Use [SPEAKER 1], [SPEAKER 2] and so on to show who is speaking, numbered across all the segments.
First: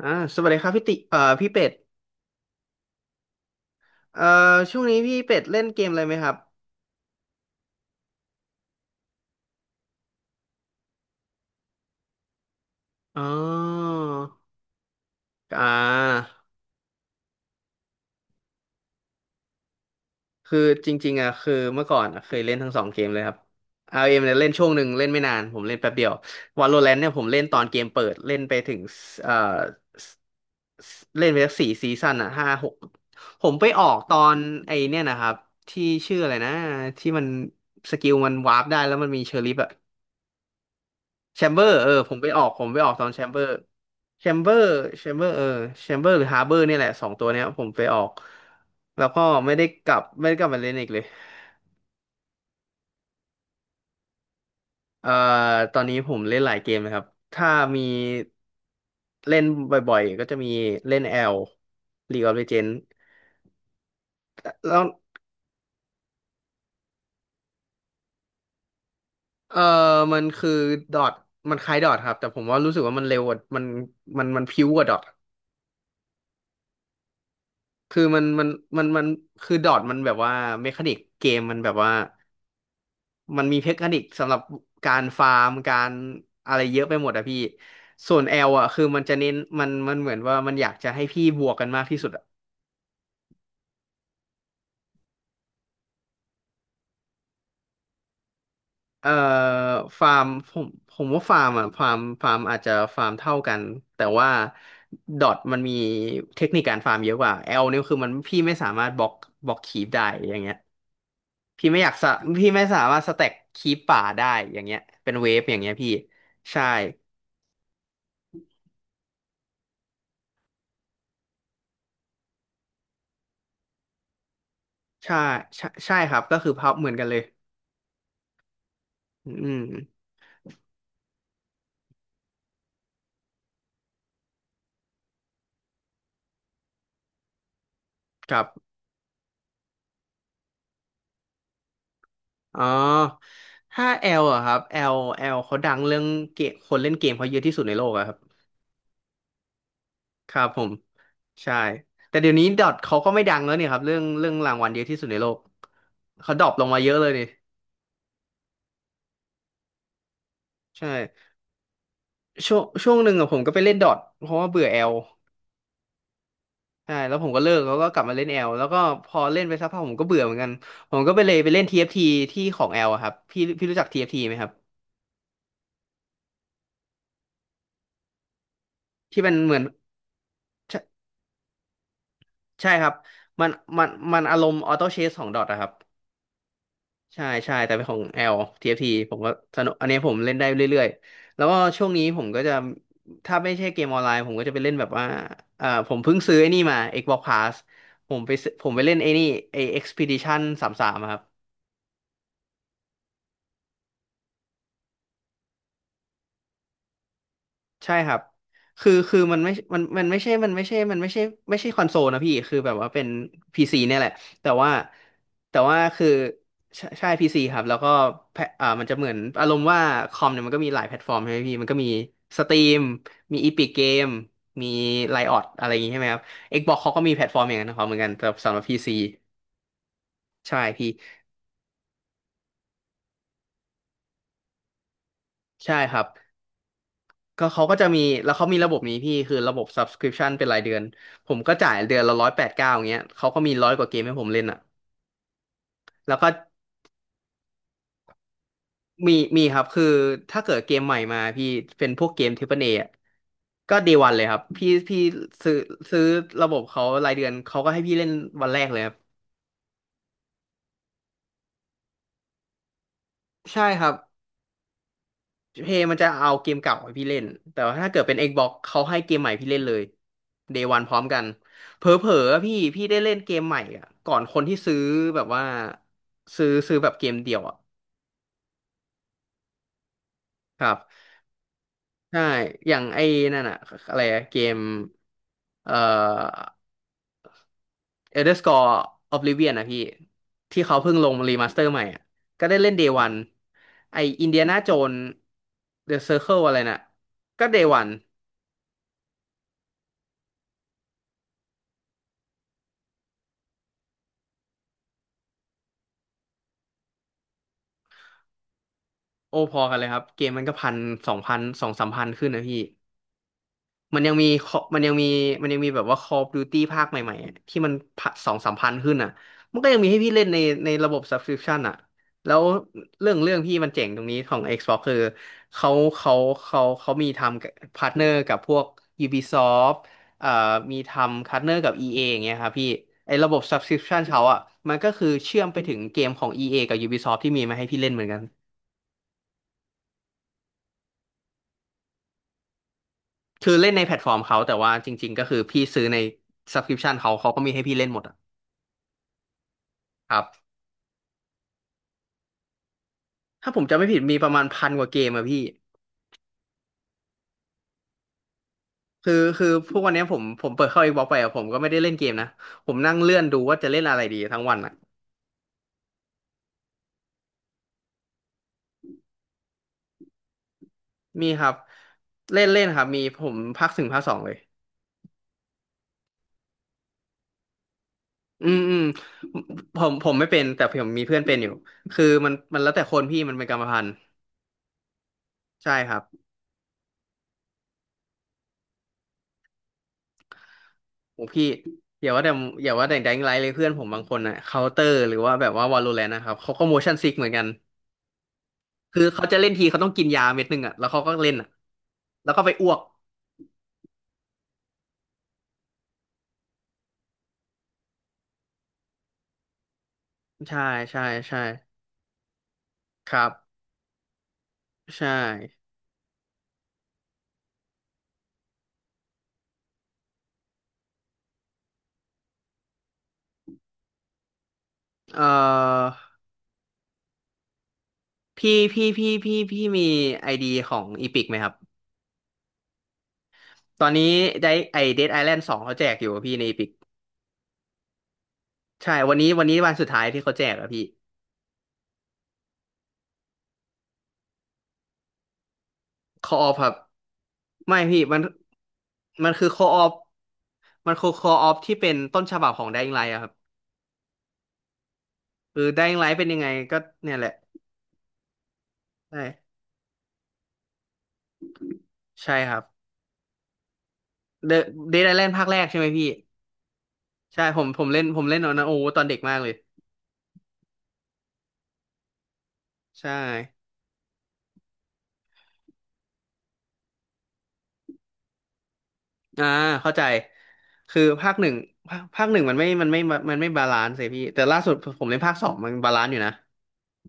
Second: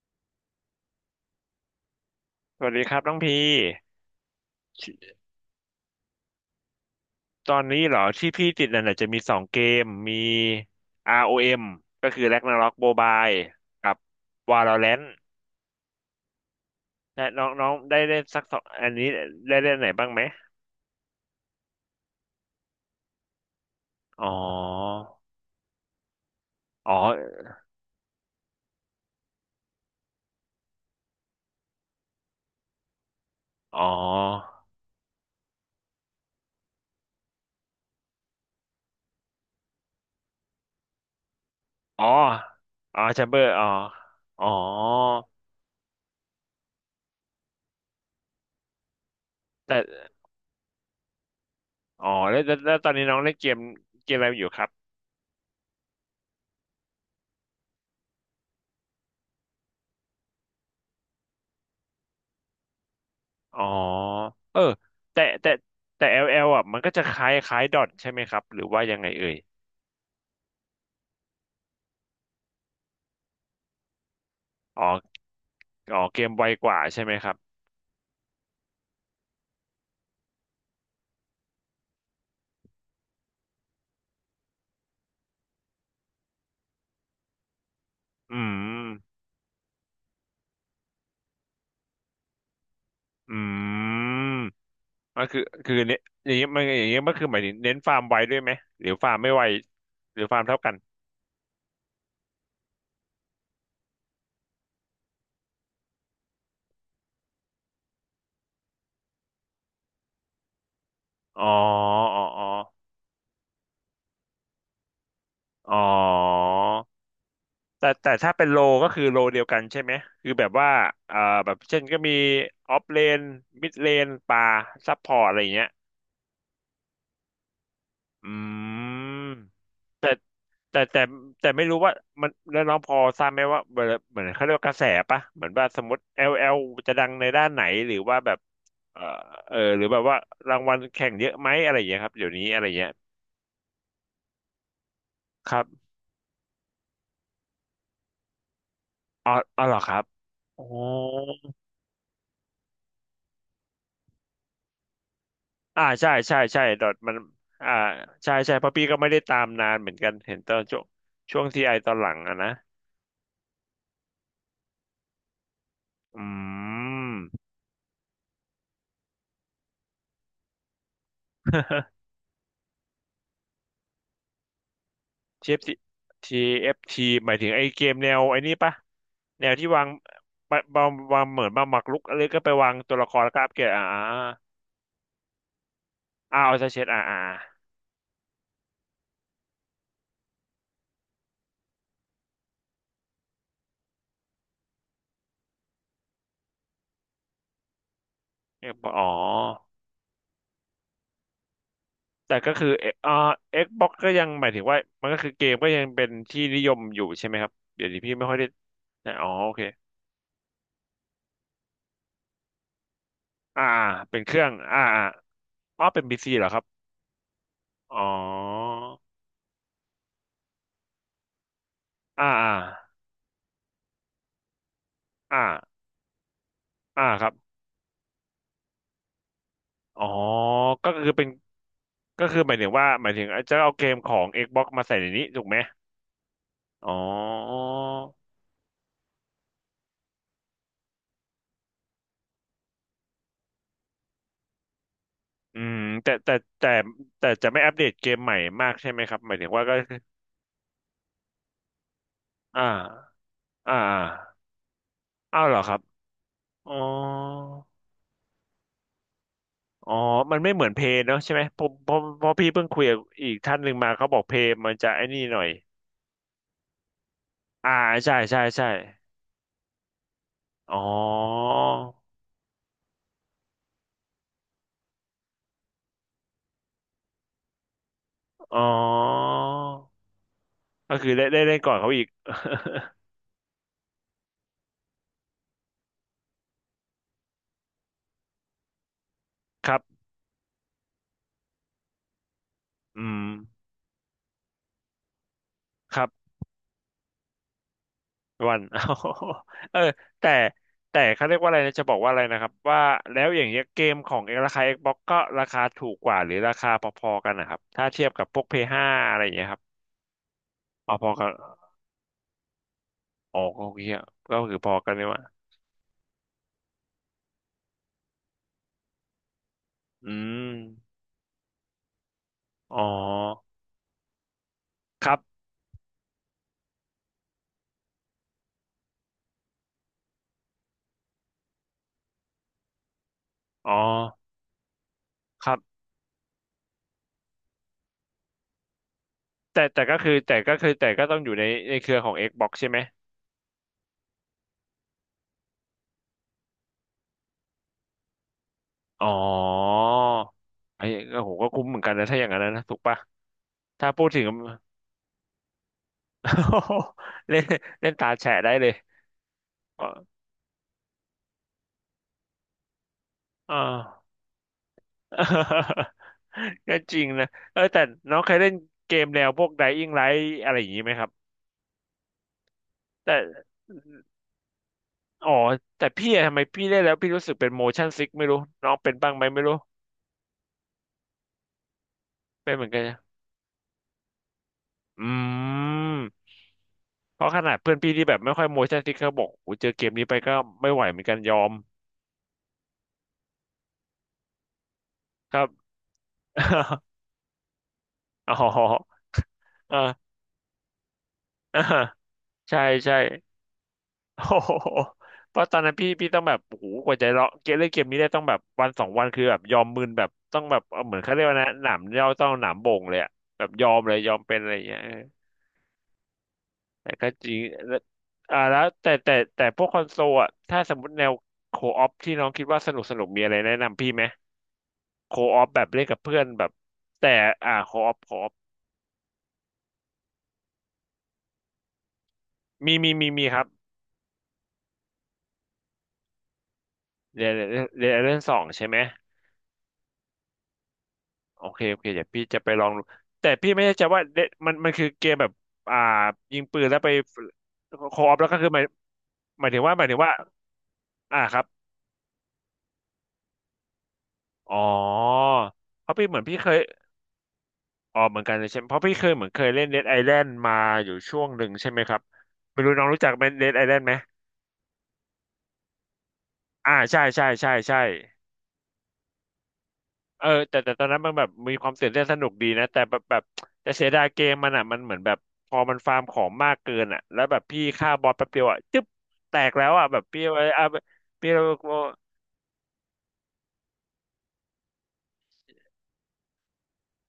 [SPEAKER 1] อ่าสวัสดีครับพี่ติพี่เป็ด
[SPEAKER 2] สวัสดีครับน้องพี
[SPEAKER 1] เอ่อช่วงนี้
[SPEAKER 2] ชิ
[SPEAKER 1] พี่เป็ดเล่นเกมอะไรไหมครับ
[SPEAKER 2] ตอนนี้เหรอที่พี่ติดนั่นน่ะจะมีสองเกมมี ROM ก็คือ Ragnarok
[SPEAKER 1] อ๋อ
[SPEAKER 2] Mobile กับ Valorant
[SPEAKER 1] อ่า
[SPEAKER 2] นะน้องน้องได้เล่นสักสองอันนี้ได้เล่นไหนบ้างไหม
[SPEAKER 1] คือจริงๆอ่ะคือเมื่อก่อนอะเคยเล่นทั้งสองเกมเลยครับ RM เอ็ม
[SPEAKER 2] อ๋อ
[SPEAKER 1] เนี่ยเล่นช่วงหนึ่งเล่นไม่นานผมเล่นแป๊บเดียว
[SPEAKER 2] อ๋อ
[SPEAKER 1] Valorant เนี่ยผมเล่นตอนเกมเปิดเล่นไปถึงเอ่อเล่นไปสักสี่ซีซั่นอ่ะห้าหกผมไป
[SPEAKER 2] อ๋
[SPEAKER 1] ออกตอน
[SPEAKER 2] อ
[SPEAKER 1] ไอเนี่ยนะครับที่ชื่ออะไรนะที่มันสกิลมันวาร์ปได้แล้วมันมีเชอริฟอะ แชมเบอร์เออ
[SPEAKER 2] อ๋อ
[SPEAKER 1] ผมไปออก
[SPEAKER 2] อ๋อ
[SPEAKER 1] ตอน
[SPEAKER 2] แช
[SPEAKER 1] แช
[SPEAKER 2] ม
[SPEAKER 1] ม
[SPEAKER 2] เบ
[SPEAKER 1] เบ
[SPEAKER 2] อ
[SPEAKER 1] อ
[SPEAKER 2] ร์
[SPEAKER 1] ร์
[SPEAKER 2] อ๋อ
[SPEAKER 1] แชม
[SPEAKER 2] อ๋
[SPEAKER 1] เบ
[SPEAKER 2] อ
[SPEAKER 1] อร์แชมเบอร์เออแชมเบอร์หรือฮาร์เบอร์เนี่ยแหละสองตัวเนี้ยผมไปออกแล้วก็
[SPEAKER 2] แต่
[SPEAKER 1] ไม่ได้กลับมาเล่นอีกเลย
[SPEAKER 2] อ๋อแล้วตอนนี้น้องเล่นเกมเกมอะไรอยู่ครับ
[SPEAKER 1] เอ่อตอนนี้ผมเล่นหลายเกมนะครับถ้ามีเล่นบ่อยๆก็จะมีเล่น L League of Legends
[SPEAKER 2] อ๋อ เออ
[SPEAKER 1] แล้ว
[SPEAKER 2] แต่แต่แต่ LL อลแอลอ่ะมันก็จะคล้ายคล้ายดอทใช่ไหมครับหรือว่ายังไงเอ่ย
[SPEAKER 1] เอ่อมันคือดอทมันคล้ายดอทครับแต่ผมว่ารู้สึกว่ามันเร็วกว่ามันมันพิ้วก
[SPEAKER 2] อ๋อ
[SPEAKER 1] ว่าดอท
[SPEAKER 2] อ๋อเกมไวกว่าใช่ไหมครับ
[SPEAKER 1] คือมันคือดอทมันแบบว่าเมคานิกเกมมันแบบว่า มันมีเทคนิคสำหรับการฟาร์มการอะไรเยอะไปหมดอะพี่ส่วน
[SPEAKER 2] อื
[SPEAKER 1] L อะคือมันจะ
[SPEAKER 2] ม
[SPEAKER 1] เน้นมันเหมือนว่ามันอยากจะให้พี่บวกกันมากที่สุดอะ
[SPEAKER 2] อืมก็คือคือเน้นอย่างเงี้ยมันอย่างเงี้ยมันคือหมายถึงเน้นฟาร์มไวด้วยไหมหรือ
[SPEAKER 1] เอ่
[SPEAKER 2] ฟา
[SPEAKER 1] อ
[SPEAKER 2] ร์มไม่ไว
[SPEAKER 1] ฟา
[SPEAKER 2] หรื
[SPEAKER 1] ร์
[SPEAKER 2] อ
[SPEAKER 1] ม
[SPEAKER 2] ฟาร์ม
[SPEAKER 1] ผ
[SPEAKER 2] เท่า
[SPEAKER 1] ม
[SPEAKER 2] กัน
[SPEAKER 1] ผมว่าฟาร์มอะฟาร์มอาจจะฟาร์มเท่ากันแต่ว่าดอทมันมีเทคนิคการฟาร์มเยอะกว่า L เนี่ยคือมันพี่ไม่สามารถบล็อกคีปได้อย่างเงี้ย
[SPEAKER 2] อ๋อ
[SPEAKER 1] พี่ไม่อยากสะ
[SPEAKER 2] อ๋ออ๋อ
[SPEAKER 1] พี่ไม่สามารถสแต็กคีปป่าได้อย่างเงี้ยเป็นเวฟอย่างเงี้ย
[SPEAKER 2] อ๋อ
[SPEAKER 1] พี่ใช่
[SPEAKER 2] แต่แต่ถ้าเป็นโลก็คือโลเดียวกันใช่ไหมคือแบบว่าเอ่อแบบเช่นก็มีออฟเลนมิดเลนป่าซัพพอ
[SPEAKER 1] ใช่
[SPEAKER 2] ร์ตอะไรอย่างเงี้ย
[SPEAKER 1] ใช่ครับก็คือพับเหมือนกันเลย
[SPEAKER 2] อื
[SPEAKER 1] อื
[SPEAKER 2] ม
[SPEAKER 1] ม
[SPEAKER 2] แต่แต่แต่แต่ไม่รู้ว่ามันแล้วน้องพอทราบไหมว่าเหมือนเหมือนเขาเรียกว่ากระแสปะเหมือนว่าสมมติแอลแอลจะดังในด้านไหนหรือว่าแบ
[SPEAKER 1] ค
[SPEAKER 2] บ
[SPEAKER 1] รับ
[SPEAKER 2] เออเออหรือแบบว่ารางวัลแข่งเยอะไหมอะไรอย่างเงี้ยครับเดี๋ยวนี้อะ
[SPEAKER 1] อ๋อ
[SPEAKER 2] ไรเงี้ย
[SPEAKER 1] ถ้าแอลอะครับแอลแอล
[SPEAKER 2] ค
[SPEAKER 1] เขา
[SPEAKER 2] รับ
[SPEAKER 1] ดังเรื่องเกมคนเล่นเกมเขาเยอะที่สุดในโลกอะครับ
[SPEAKER 2] อ๋ออ๋อเหรอครับ
[SPEAKER 1] ครับผ
[SPEAKER 2] อ๋อ
[SPEAKER 1] มใช่แต่เดี๋ยวนี้ดอทเขาก็ไม่ดังแล้วเนี่ยครับเรื่องรางวัลเยอะที่สุดในโลก
[SPEAKER 2] อ่าใช่
[SPEAKER 1] เขา
[SPEAKER 2] ใช่
[SPEAKER 1] ดรอป
[SPEAKER 2] ใช่
[SPEAKER 1] ลงมา
[SPEAKER 2] ด
[SPEAKER 1] เย
[SPEAKER 2] อท
[SPEAKER 1] อะเลย
[SPEAKER 2] มัน
[SPEAKER 1] นี่
[SPEAKER 2] อ่าใช่ใช่เพราะพี่ก็ไม่ได้ตามนานเหมือนกันเห็นตอนช่วง
[SPEAKER 1] ใช่
[SPEAKER 2] ช่วงทีไอตอนหลังอะนะ
[SPEAKER 1] ช่วงหนึ่งอะผมก็ไปเล่นดอทเพราะว่าเบื่อแอล
[SPEAKER 2] อื
[SPEAKER 1] ใช่แล้วผมก็
[SPEAKER 2] ม
[SPEAKER 1] เลิกแล้วก็กลับมาเล่นแอลแล้วก็พอเล่นไปสักพักผมก็เบื่อเหมือนกันผมก็ไปเลยไปเล่น t f ฟทีที่ของแอลอะครับพี่พี่รู้จัก t ทีไหมครับ
[SPEAKER 2] TFT TFT หมายถึงไอ้เกมแนวไอ้นี่ปะ
[SPEAKER 1] ที่มัน
[SPEAKER 2] แน
[SPEAKER 1] เห
[SPEAKER 2] ว
[SPEAKER 1] มือน
[SPEAKER 2] ที่วางปะบางวางเหมือนบางหมากรุกอะไรก็ไป
[SPEAKER 1] ใช่
[SPEAKER 2] วาง
[SPEAKER 1] ครั
[SPEAKER 2] ตั
[SPEAKER 1] บ
[SPEAKER 2] วละครแล้วก็
[SPEAKER 1] มั
[SPEAKER 2] อั
[SPEAKER 1] น
[SPEAKER 2] ปเกรด
[SPEAKER 1] มั
[SPEAKER 2] อ่า
[SPEAKER 1] น
[SPEAKER 2] อ
[SPEAKER 1] มันอารมณ์ออโต้เชสของดอทอะครับ
[SPEAKER 2] ่าเอาใเช็ดอ่าอ่า
[SPEAKER 1] ใช่ใช่แต่เป็นของ L TFT ผมก็สนุกอันนี้ผมเล่นได้เรื่อยๆ แล้วก็ช่วงนี้ผมก็จะถ้าไม่ใช่เกมออนไลน์ผมก็จะไปเล่นแบบว่าผมเพิ่งซื้อไอ้นี่มา Xbox Pass ผมไปซื้อผ
[SPEAKER 2] เอ็
[SPEAKER 1] ม
[SPEAKER 2] ก
[SPEAKER 1] ไป
[SPEAKER 2] บอ
[SPEAKER 1] เล่
[SPEAKER 2] ก
[SPEAKER 1] น
[SPEAKER 2] อ๋อ
[SPEAKER 1] ไอ้นี่ไอ้ Expedition 33อะครับ
[SPEAKER 2] แต่ก็คือเออ่า Xbox ก็ยังหมายถึงว่ามันก็คือเกมก็ยังเป็นที่นิยมอยู่ใช่ไหมครับเดี๋ยว
[SPEAKER 1] ใช่
[SPEAKER 2] นี้
[SPEAKER 1] ค
[SPEAKER 2] พี่
[SPEAKER 1] รับ
[SPEAKER 2] ไม่ค่อยได้
[SPEAKER 1] คือคือ
[SPEAKER 2] อ๋อโอเค
[SPEAKER 1] มันมันไม่ใช่มันไม่ใช่ไม่ใช่คอนโซลนะพี่ คือแบบว่าเป็นพี
[SPEAKER 2] อ่า
[SPEAKER 1] ซีเนี่ยแหละ
[SPEAKER 2] เป็นเครื่อ
[SPEAKER 1] แต่
[SPEAKER 2] ง
[SPEAKER 1] ว่า
[SPEAKER 2] อ่าอ่าอ๋อเป็
[SPEAKER 1] คื
[SPEAKER 2] น
[SPEAKER 1] อ
[SPEAKER 2] PC เหรอครับ
[SPEAKER 1] ใช่ใช่พีซีครับ แล้วก็
[SPEAKER 2] อ๋อ
[SPEAKER 1] แพลอ่ามันจะเหมือนอารมณ์ว่าคอมเนี่ยมันก็มีหลายแพลตฟอร์มใช่ไหมพี่ มันก็มี
[SPEAKER 2] อ่า
[SPEAKER 1] สต
[SPEAKER 2] อ่า
[SPEAKER 1] รีมมีอีพิกเกมมีไลออ
[SPEAKER 2] อ่า
[SPEAKER 1] ดอะไรอย่างงี้ใช่ไหมครับ Xbox เขาก็
[SPEAKER 2] อ่า
[SPEAKER 1] มีแพ
[SPEAKER 2] ค
[SPEAKER 1] ลต
[SPEAKER 2] รับ
[SPEAKER 1] ฟอร์มอย่างนั้นของเขาเหมือนกันแต่สำหรับพีซี
[SPEAKER 2] อ๋อ
[SPEAKER 1] ใช่พี่
[SPEAKER 2] ก็คือเป็น ก็คือหมายถึงว่าหมายถึงจะเอาเกมของ Xbox มาใส่ในนี้ถูกไหม
[SPEAKER 1] ใช่ครับ
[SPEAKER 2] อ๋อ
[SPEAKER 1] ก็เขาก็จะมีแล้วเขามีระบบนี้พี่คือระบบ subscription เป็นรายเดือนผมก็จ่ายเดือนละร้อยแปดเก้าอย่างเงี้ยเขาก็มีร้อยกว่าเกมให้ผมเล่นอ่ะ
[SPEAKER 2] อืมแต่
[SPEAKER 1] แล้วก็
[SPEAKER 2] แต่แต่แต่จะไม่อัปเดตเกมใหม่มากใช่ไหม
[SPEAKER 1] มี
[SPEAKER 2] ครับหมาย
[SPEAKER 1] มี
[SPEAKER 2] ถึง
[SPEAKER 1] ครั
[SPEAKER 2] ว่า
[SPEAKER 1] บ
[SPEAKER 2] ก็
[SPEAKER 1] คือ
[SPEAKER 2] คือ
[SPEAKER 1] ถ้าเกิดเกมใหม่มาพี่เป็นพวกเกมทรเปิล
[SPEAKER 2] อ่า
[SPEAKER 1] เอะก็
[SPEAKER 2] อ่า
[SPEAKER 1] เดวันเลยครับพี่พี่
[SPEAKER 2] อ้าว
[SPEAKER 1] ซื้อ
[SPEAKER 2] เหรอครับ
[SPEAKER 1] ซื้อระบบ
[SPEAKER 2] อ๋อ
[SPEAKER 1] เขารายเดือนเขาก็ให้พี่เล่นวันแรกเลยครับ
[SPEAKER 2] อ๋อมันไม่เหมือนเพย์เนอะใช่ไหมผมเพราะเพราะพี่เพิ่งคุยกับอีกท่าน
[SPEAKER 1] ใช่
[SPEAKER 2] หนึ่ง
[SPEAKER 1] ครั
[SPEAKER 2] มา
[SPEAKER 1] บ
[SPEAKER 2] เขาบอกเพย์มันจะไอ้นี่หน่อย
[SPEAKER 1] เพย์มันจะเอาเกมเก่าให้พี่เล่น แต่
[SPEAKER 2] อ่า
[SPEAKER 1] ว่าถ้าเกิด
[SPEAKER 2] ใช่
[SPEAKER 1] เป็น
[SPEAKER 2] ใช่
[SPEAKER 1] Xbox
[SPEAKER 2] ใช่
[SPEAKER 1] เขาให้เกมใหม่พี่เล่นเลย Day
[SPEAKER 2] อ๋
[SPEAKER 1] One
[SPEAKER 2] อ
[SPEAKER 1] พร้อมกันเผลอๆอะพี่พี่ได้เล่นเกมใหม่อ่ะก่อนคนที่ซื้อแบบว่าซื้อแบบเกมเดียวอ่ะ
[SPEAKER 2] อ๋อ
[SPEAKER 1] ครับ
[SPEAKER 2] ก็คือได้ได้เล่นก่อนเขาอีก
[SPEAKER 1] ใช่อย่างไอ้นั่นอ่ะอะไรอะเกมเอ่อ Elder Scrolls Oblivion นะ
[SPEAKER 2] ครั
[SPEAKER 1] พี่
[SPEAKER 2] บ
[SPEAKER 1] ที่เขาเพิ่งลงรีมาสเตอร์ใหม่อ่ะก็ได้เล่น Day
[SPEAKER 2] อื
[SPEAKER 1] One
[SPEAKER 2] ม
[SPEAKER 1] ไอ้ Indiana Jones The
[SPEAKER 2] ครับ
[SPEAKER 1] Circle อะไรน่ะก็ Day One
[SPEAKER 2] วัน เออแต่แต่เขาเรียกว่าอะไรนะจะบอกว่าอะไรนะครับว่าแล้วอย่างเงี้ยเกมของเอราคา Xbox ก็ราคาถูกกว่าหรือราคาพอๆกันนะครับถ้าเทียบกับพวกพีเอสห้าอะไรอย่าง
[SPEAKER 1] โอ้
[SPEAKER 2] เงี้ย
[SPEAKER 1] พ
[SPEAKER 2] ค
[SPEAKER 1] อ
[SPEAKER 2] รับ
[SPEAKER 1] กันเลยครับเกมมันก็พัน
[SPEAKER 2] เอาพ
[SPEAKER 1] ส
[SPEAKER 2] อ
[SPEAKER 1] อง
[SPEAKER 2] กัน
[SPEAKER 1] พันสองสามพันขึ้นนะพี่
[SPEAKER 2] อ๋อก็โอเค
[SPEAKER 1] มัน
[SPEAKER 2] อะ
[SPEAKER 1] ยังมี
[SPEAKER 2] ก็คือ
[SPEAKER 1] Call-
[SPEAKER 2] พอ
[SPEAKER 1] มันยั
[SPEAKER 2] กั
[SPEAKER 1] ง
[SPEAKER 2] นเล
[SPEAKER 1] มี
[SPEAKER 2] ยว่า
[SPEAKER 1] มันยังมีแบบว่า Call of Duty ภาคใหม่ๆอะที่มันสองสามพันขึ้นอ่ะมันก็ยังมีให้
[SPEAKER 2] อื
[SPEAKER 1] พี่เล่น
[SPEAKER 2] ม
[SPEAKER 1] ในระบบ subscription อ่ะแล้ว
[SPEAKER 2] อ๋อ
[SPEAKER 1] เรื่องพี่มันเจ๋งตรงนี้ของ Xbox คือ
[SPEAKER 2] ครับ
[SPEAKER 1] เขาเขาเขามีทำพาร์ทเนอร์กับพวก Ubisoft เอ่อมีทำพาร์ทเนอร์กับ EA ออย่างเงี้ยครับพี่ไอ้ระบบ
[SPEAKER 2] อ๋อ
[SPEAKER 1] subscription เขาอ่ะมันก็คือเชื่อ
[SPEAKER 2] ค
[SPEAKER 1] ม
[SPEAKER 2] รั
[SPEAKER 1] ไป
[SPEAKER 2] บ
[SPEAKER 1] ถึงเกมของ EA กับ Ubisoft ที่มีมาให้พี่เล่นเหมือนกัน
[SPEAKER 2] แต่ก็ต้องอยู่ในในเครือของ Xbox ใช่ไหม
[SPEAKER 1] คือเล่นในแพลตฟอร์มเขาแต่ว่าจริงๆก็คือพี่ซื้อใน subscription เขาก็มีให้พี่เล่นหมดอะ
[SPEAKER 2] อ๋อ
[SPEAKER 1] ครับ
[SPEAKER 2] ไอ้ก็โหก็คุ้มเหมือนกันนะถ้าอย่างนั้นนะถูกปะ
[SPEAKER 1] ถ้าผมจำไม่
[SPEAKER 2] ถ้า
[SPEAKER 1] ผิด
[SPEAKER 2] พูด
[SPEAKER 1] มี
[SPEAKER 2] ถึ
[SPEAKER 1] ป
[SPEAKER 2] ง
[SPEAKER 1] ระมาณพันกว่าเกมอะพี่
[SPEAKER 2] เล่นเล่นตาแฉะได้เลย
[SPEAKER 1] คือพวก
[SPEAKER 2] อ๋
[SPEAKER 1] วันเนี้ย
[SPEAKER 2] อ
[SPEAKER 1] ผมเปิดเข้า Xbox ไปอะผมก็ไม่ได้เล่นเกมนะผมนั่งเลื่อนดูว่า
[SPEAKER 2] อ่า
[SPEAKER 1] จะเล่นอะไรดีทั้งวันอะ
[SPEAKER 2] ก็จริงนะเออแต่น้องเคยเล่นเกมแนวพวก Dying Light อะไรอย่างนี้ไหมครับ
[SPEAKER 1] มีครับเล่นเล่นครับมีผม
[SPEAKER 2] แต่
[SPEAKER 1] ภาคถึงภาคสองเลย
[SPEAKER 2] อ๋อแต่พี่อะทำไมพี่เล่นแล้วพี่รู้สึกเป็น motion sick ไม่รู้
[SPEAKER 1] อืม
[SPEAKER 2] น้อ
[SPEAKER 1] อื
[SPEAKER 2] ง
[SPEAKER 1] ม
[SPEAKER 2] เป็นบ้างไหมไม่รู้
[SPEAKER 1] ผมไม่เป็นแต่ผมมีเพื่อนเป็นอยู่คือมัน
[SPEAKER 2] เป็น
[SPEAKER 1] มัน
[SPEAKER 2] เหมื
[SPEAKER 1] แล้
[SPEAKER 2] อน
[SPEAKER 1] ว
[SPEAKER 2] กั
[SPEAKER 1] แต่
[SPEAKER 2] น
[SPEAKER 1] ค
[SPEAKER 2] นะ
[SPEAKER 1] นพี่มันเป็นกรรมพันธุ์
[SPEAKER 2] อื
[SPEAKER 1] ใช่ครับ
[SPEAKER 2] มเพราะขนาดเพื่อนพี่ที่แบบไม่ค่อย motion sick เขาบอกโอ้เจอเกมนี้ไปก็ไม่ไหวเหมือนกัน
[SPEAKER 1] โอ้
[SPEAKER 2] ยอ
[SPEAKER 1] พี่
[SPEAKER 2] ม
[SPEAKER 1] อย่าว่าแต่อย่าว่าแต่แดงไลท์เลยเพื่อนผมบางคนอะเคาน์เตอร์หรือว่า
[SPEAKER 2] ครั
[SPEAKER 1] แบ
[SPEAKER 2] บ
[SPEAKER 1] บว่าวาโลแรนต์นะครับเขาก็โมชั่นซิ กเหมือนกัน
[SPEAKER 2] อ๋
[SPEAKER 1] คือ
[SPEAKER 2] อ
[SPEAKER 1] เขาจะเล่นที
[SPEAKER 2] อ่า
[SPEAKER 1] เขาต้องกินยาเม็ดหนึ่งอะแล้วเขาก็เล่นอะ
[SPEAKER 2] อ่า
[SPEAKER 1] แล้วก็ ไป
[SPEAKER 2] ใช่
[SPEAKER 1] อ้วก
[SPEAKER 2] ใช่ โอ้โหเพราะตอนนั้นพี่พี่ต้องแบบโอ้โหกว่าจะเลาะเกมเล่นเกมนี้ได้ต้องแบบวันสองวันคือแบบยอมมึนแบบต้องแบ
[SPEAKER 1] ใช่
[SPEAKER 2] บเอาเหมือ
[SPEAKER 1] ใช่
[SPEAKER 2] นเขาเรียกว่า
[SPEAKER 1] ใช่
[SPEAKER 2] นะหนามย่อต้องหนามบ่งเลยอะ
[SPEAKER 1] ครั
[SPEAKER 2] แบบ
[SPEAKER 1] บ
[SPEAKER 2] ยอมเลยยอมเป็นอะไรอย่างเงี้ยเออ
[SPEAKER 1] ใช่
[SPEAKER 2] แต่ก็จริงแล้วอ่าแล้วแต่พวกคอนโซลอะถ้าสมมติแนวโคออปที่น้องคิดว่าสนุกสนุกมีอะไรแนะนำพี่ไหมโค
[SPEAKER 1] เอ่
[SPEAKER 2] ออปแบบเล่
[SPEAKER 1] อ
[SPEAKER 2] นกับเพื่อนแบบแต่อ่าโคออปโคออป
[SPEAKER 1] พี่มีไอดีของอีพิกไหมครับ
[SPEAKER 2] มีครับ
[SPEAKER 1] ตอนนี้ได้ไอเดดไอแลนด์สองเขาแจกอยู่อะพี่ในอีพิก
[SPEAKER 2] เรียนเรียนเรเรื่องสองใช่ไหม
[SPEAKER 1] ใช่วันนี้วันสุดท้ายที่เขาแจกอะพี่
[SPEAKER 2] โอเคโอเคเดี๋ยวพี่จะไปลองดูแต่พี่ไม่แน่ใจว่าเดมันมันคือเกมแบบอ่า
[SPEAKER 1] คอ
[SPEAKER 2] ยิง
[SPEAKER 1] ออฟ
[SPEAKER 2] ปื
[SPEAKER 1] ค
[SPEAKER 2] น
[SPEAKER 1] รับ
[SPEAKER 2] แล้วไป
[SPEAKER 1] ไม่
[SPEAKER 2] โค
[SPEAKER 1] พี่
[SPEAKER 2] ออ
[SPEAKER 1] มั
[SPEAKER 2] ฟ
[SPEAKER 1] น
[SPEAKER 2] แล้วก็คือหมาย
[SPEAKER 1] มัน
[SPEAKER 2] ห
[SPEAKER 1] คือ
[SPEAKER 2] มาย
[SPEAKER 1] ค
[SPEAKER 2] ถึง
[SPEAKER 1] อ
[SPEAKER 2] ว่า
[SPEAKER 1] อ
[SPEAKER 2] ห
[SPEAKER 1] อ
[SPEAKER 2] มาย
[SPEAKER 1] ฟ
[SPEAKER 2] ถึงว่า
[SPEAKER 1] มันคือ
[SPEAKER 2] อ่า
[SPEAKER 1] คอ
[SPEAKER 2] ครั
[SPEAKER 1] อ
[SPEAKER 2] บ
[SPEAKER 1] อฟที่เป็นต้นฉบับของได i ิงไลท์อะครับ
[SPEAKER 2] อ๋อ
[SPEAKER 1] คือได
[SPEAKER 2] เพ
[SPEAKER 1] i ิง
[SPEAKER 2] ราะ
[SPEAKER 1] ไล
[SPEAKER 2] พี่เห
[SPEAKER 1] ท์
[SPEAKER 2] มือ
[SPEAKER 1] เป็
[SPEAKER 2] น
[SPEAKER 1] น
[SPEAKER 2] พี่
[SPEAKER 1] ยังไง
[SPEAKER 2] เคย
[SPEAKER 1] ก็เนี่ยแหละ
[SPEAKER 2] อ๋อเหมือนกันเลยใช่ไหมเพราะพี่เคยเหมือนเคย
[SPEAKER 1] ใช่
[SPEAKER 2] เล่นเ e ดไอแลนด์มาอยู่ช่วงหนึ่งใช่ไหมครับ
[SPEAKER 1] ใช่ครั
[SPEAKER 2] ไม่
[SPEAKER 1] บ
[SPEAKER 2] รู้น้องรู้จักไหมเ e ดไอแลนด์ไหม
[SPEAKER 1] เดอะเดดไอแลนด์ภาคแรกใช่ไหมพี่
[SPEAKER 2] อ่าใช่ใช่
[SPEAKER 1] ใช่
[SPEAKER 2] ใช่
[SPEAKER 1] ผม
[SPEAKER 2] ใช่
[SPEAKER 1] ผมเล่นผมเล่นตอนนั้นโอ้โหตอนเด็กมากเลย
[SPEAKER 2] เออแต่ตอนนั้นมันแบบมีความตื่นเต้นสนุกดีนะแต่แบบ
[SPEAKER 1] ใช่
[SPEAKER 2] แบบแต่เสียดายเกมมันอ่ะมันเหมือนแบบพอมันฟาร์มของมากเกินอ่ะแล้วแบบพี่ฆ่าบอสแป๊บเดียวอ่ะจึ๊บแต
[SPEAKER 1] อ่า
[SPEAKER 2] กแล้วอ่ะ
[SPEAKER 1] เข้า
[SPEAKER 2] แบ
[SPEAKER 1] ใจ
[SPEAKER 2] บพี่เอาเอา
[SPEAKER 1] คือ
[SPEAKER 2] พี่
[SPEAKER 1] ภาค
[SPEAKER 2] เอา
[SPEAKER 1] หนึ่งภาคหนึ่งมันไม่บาลานซ์เลยพี่แต่ล่าสุดผมเล่นภาคสองมันบาลานซ์อยู่นะ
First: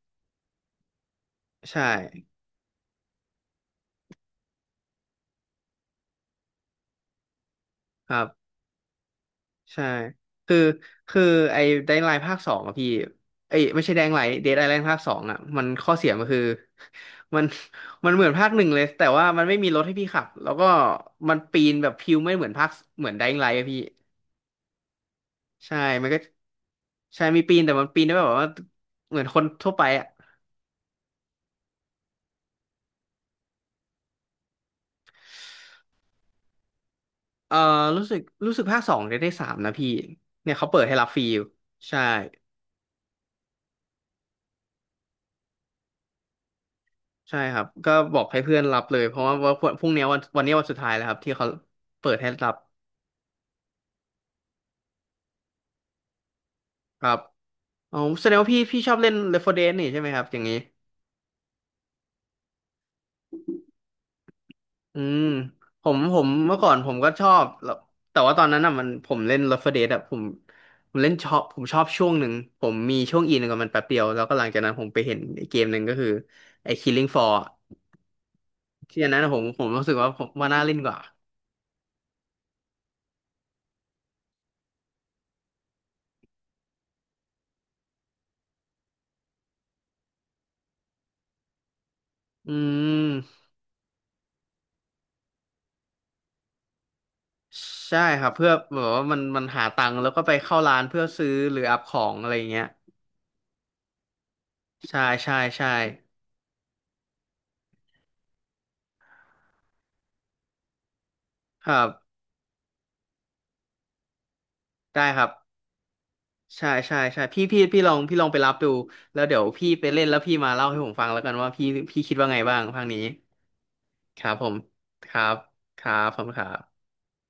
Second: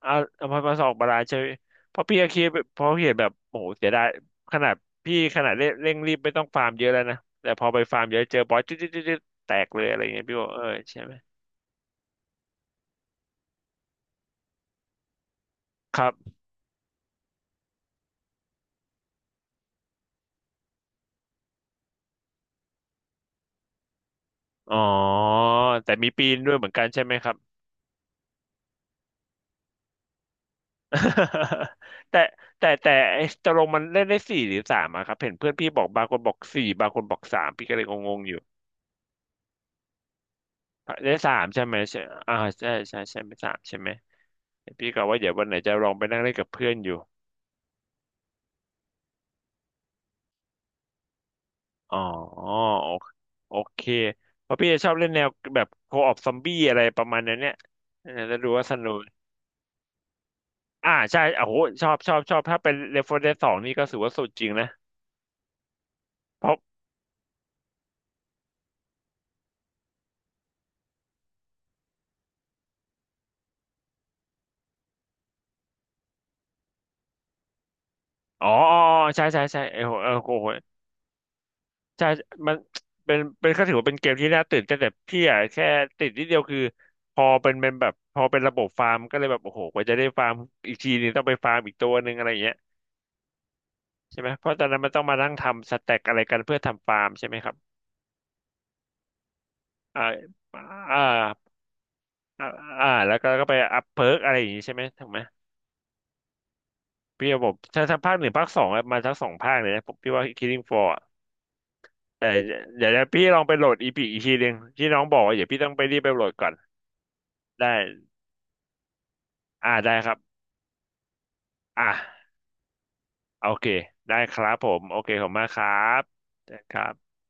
[SPEAKER 2] เอาเอามามาสองบาลานซ์ใช่ไหม
[SPEAKER 1] ใช่
[SPEAKER 2] เพราะพี่ก็คิดเพราะพี่เห็นแบบโอ้โหเสียดายขนาดพี่ขนาดเร่งรีบไม่ต้องฟาร์มเยอะแล้วนะแต่พอไปฟาร์ม
[SPEAKER 1] ค
[SPEAKER 2] เย
[SPEAKER 1] รั
[SPEAKER 2] อะเจอ
[SPEAKER 1] บ
[SPEAKER 2] บอสจึ๊บจึ๊บจึ๊บจึ๊บแตกเล
[SPEAKER 1] ใช่
[SPEAKER 2] ยอะไรเงี้ยพี่บอก
[SPEAKER 1] คือ
[SPEAKER 2] เออใช่ไหม
[SPEAKER 1] คือไอ้ไดน์ไลน์ภาคสองอะพี่เอ้ยไม่ใช่แดงไลน์เดดไอแลนด์ภาคสองอะมันข้อ
[SPEAKER 2] ค
[SPEAKER 1] เสี
[SPEAKER 2] รั
[SPEAKER 1] ยมัน
[SPEAKER 2] บ
[SPEAKER 1] คือ มันมันเหมือนภาคหนึ่งเลยแต่ว่ามันไม่มีรถให้พี่ขับแล้วก็มันปีนแบบพิวไม่เหมือนภาคเหมือนไดน์ไลน์อะพี่
[SPEAKER 2] อ๋อ
[SPEAKER 1] ใช่
[SPEAKER 2] แต่
[SPEAKER 1] มั
[SPEAKER 2] มี
[SPEAKER 1] นก็
[SPEAKER 2] ปีนด้วยเหมือนกันใช่ไหม
[SPEAKER 1] ใช่
[SPEAKER 2] ครับ
[SPEAKER 1] มีปีนแต่มันปีนได้แบบว่าเหมือนคนทั่วไปอะ
[SPEAKER 2] แต่แต่ไอ้ตกลงมันเล่นได้สี่หรือสามอะครับเห็นเพื่อนพี่บอกบางคนบอกสี่บางคนบอกสาม
[SPEAKER 1] เออ
[SPEAKER 2] พี่ก็เลย
[SPEAKER 1] รู้
[SPEAKER 2] ง
[SPEAKER 1] สึก
[SPEAKER 2] งๆอยู่
[SPEAKER 1] รู้สึกภาคสองจะได้สามนะพี่เนี่ยเขาเปิดให้รับ
[SPEAKER 2] ได้
[SPEAKER 1] ฟรี
[SPEAKER 2] สา
[SPEAKER 1] อยู่
[SPEAKER 2] มใช่ไหม
[SPEAKER 1] ใช่
[SPEAKER 2] ใช่อ่าใช่ใช่ใช่ไม่สามใช่ไหมพี่ก็ว่าเดี๋ยววันไหนจะลองไปนั่งเล่นกับเพื่อนอยู่
[SPEAKER 1] ใช่ครับก็บอกให้เพื่อนรับเลยเพราะว่าพรุ่งนี้วันวันนี้วันสุดท้ายแล้วครับที่เขา
[SPEAKER 2] อ๋อ
[SPEAKER 1] เปิดให้รับ
[SPEAKER 2] โอโอเคเพราะพี่จะชอบเล่นแนวแบบโคออปซอมบี้อะไรป
[SPEAKER 1] ค
[SPEAKER 2] ระ
[SPEAKER 1] รับ
[SPEAKER 2] มาณนั้นเนี่ย
[SPEAKER 1] อ๋อ
[SPEAKER 2] เออ
[SPEAKER 1] แสด
[SPEAKER 2] แล้
[SPEAKER 1] ง
[SPEAKER 2] ว
[SPEAKER 1] ว่า
[SPEAKER 2] ดู
[SPEAKER 1] พี่
[SPEAKER 2] ว่าส
[SPEAKER 1] พี่ช
[SPEAKER 2] นุ
[SPEAKER 1] อบ
[SPEAKER 2] ก
[SPEAKER 1] เล่น Left 4 Dead นี่ใช่ไหมครับอย่างนี้
[SPEAKER 2] อ่าใช่โอ้โหชอบชอบชอบถ้าเป็นเรฟเฟอร์เรนสองนี่ก็ถือว่าสุดจริงนะ
[SPEAKER 1] อืมผม
[SPEAKER 2] เพ
[SPEAKER 1] เมื่
[SPEAKER 2] ราะ
[SPEAKER 1] อก่อนผมก็ชอบแล้วแต่ว่าตอนนั้นอ่ะมันผมเล่น Left 4 Dead อ่ะผมผมเล่นชอบผมชอบช่วงหนึ่งผมมีช่วงอินกับมันแป๊บเดียวแล้วก็หลังจากนั้นผมไปเห็นไอ้เกมหนึ่งก็คือไอ้ Killing Floor อะ
[SPEAKER 2] อ๋ออ๋อ
[SPEAKER 1] ที่
[SPEAKER 2] อ๋
[SPEAKER 1] อั
[SPEAKER 2] อ
[SPEAKER 1] นนั้น
[SPEAKER 2] ใช่
[SPEAKER 1] อะผ
[SPEAKER 2] ใช่
[SPEAKER 1] มผ
[SPEAKER 2] ใช่
[SPEAKER 1] ม
[SPEAKER 2] เออ
[SPEAKER 1] รู้สึกว่า
[SPEAKER 2] โเอ้
[SPEAKER 1] ผม
[SPEAKER 2] โห
[SPEAKER 1] ว่าน่าเล่นกว่า
[SPEAKER 2] ใช่มันเป็นก็ถือว่าเป็นเกมที่น่าตื่นเต้นแต่พี่อะแค่ติดนิดเดียวคือพอเป็นแบบพอเป็นระบบฟาร์มก็เลยแบบโอ้โหกว่าจะได้ฟาร์มอีกทีนึงต้องไปฟาร์มอีกตัวหนึ่งอะไรอย่าง
[SPEAKER 1] อื
[SPEAKER 2] เงี้ย
[SPEAKER 1] ม
[SPEAKER 2] ใช่ไหมเพราะตอนนั้นมันต้องมานั่งทำสแต็กอะไรกันเพื่อทำฟาร์มใช่ไหมครับ
[SPEAKER 1] ใช่ครับเพื่อแบบว่ามันหาตังค์
[SPEAKER 2] อ่า
[SPEAKER 1] แล้วก็ไปเข้าร้าน
[SPEAKER 2] อ่า
[SPEAKER 1] เพื่อซื้อหรืออัพของอะไรอ
[SPEAKER 2] อ่า
[SPEAKER 1] ย่างเงี้ย
[SPEAKER 2] อ่าแล้วก็ก็ไปอัพเพิร์กอะไรอย่างงี้ใช่ไหม
[SPEAKER 1] ใช่
[SPEAKER 2] ถูกไหม
[SPEAKER 1] ใช่ใช่
[SPEAKER 2] พี่ระบบถ้าภาคหนึ่งภาคสองอะมาทั้งสองภาคเลยนะผมพี่ว่า Killing Floor อะ
[SPEAKER 1] ครับ
[SPEAKER 2] แต่เดี๋ยวพี่ลองไปโหลดอีพีอีกทีหนึ่งที่น้อง
[SPEAKER 1] ได้
[SPEAKER 2] บ
[SPEAKER 1] ค
[SPEAKER 2] อก
[SPEAKER 1] รับ
[SPEAKER 2] ว่าเดี๋ยวพี่ต้องไปรีบไปโหลดก่อน
[SPEAKER 1] ใช่ใช่ใช่พี่พี่
[SPEAKER 2] ได้
[SPEAKER 1] พี่ลองพี่ลองไปรับดูแล้วเดี๋ยวพี่
[SPEAKER 2] อ่า
[SPEAKER 1] ไป
[SPEAKER 2] ได้
[SPEAKER 1] เล่น
[SPEAKER 2] ครั
[SPEAKER 1] แล้
[SPEAKER 2] บ
[SPEAKER 1] วพี่มาเล่าให้ผมฟังแล้วกันว่าพี่
[SPEAKER 2] อ่ะ
[SPEAKER 1] พี่คิดว่าไงบ้างภาคนี้
[SPEAKER 2] โอเคได้
[SPEAKER 1] ครับ
[SPEAKER 2] ค
[SPEAKER 1] ผ
[SPEAKER 2] รั
[SPEAKER 1] ม
[SPEAKER 2] บผมโอ
[SPEAKER 1] ค
[SPEAKER 2] เค
[SPEAKER 1] รั
[SPEAKER 2] ขอบ
[SPEAKER 1] บ
[SPEAKER 2] คุณมากครั
[SPEAKER 1] ครั
[SPEAKER 2] บ
[SPEAKER 1] บผมคณครั
[SPEAKER 2] ได้ครั
[SPEAKER 1] บ
[SPEAKER 2] บ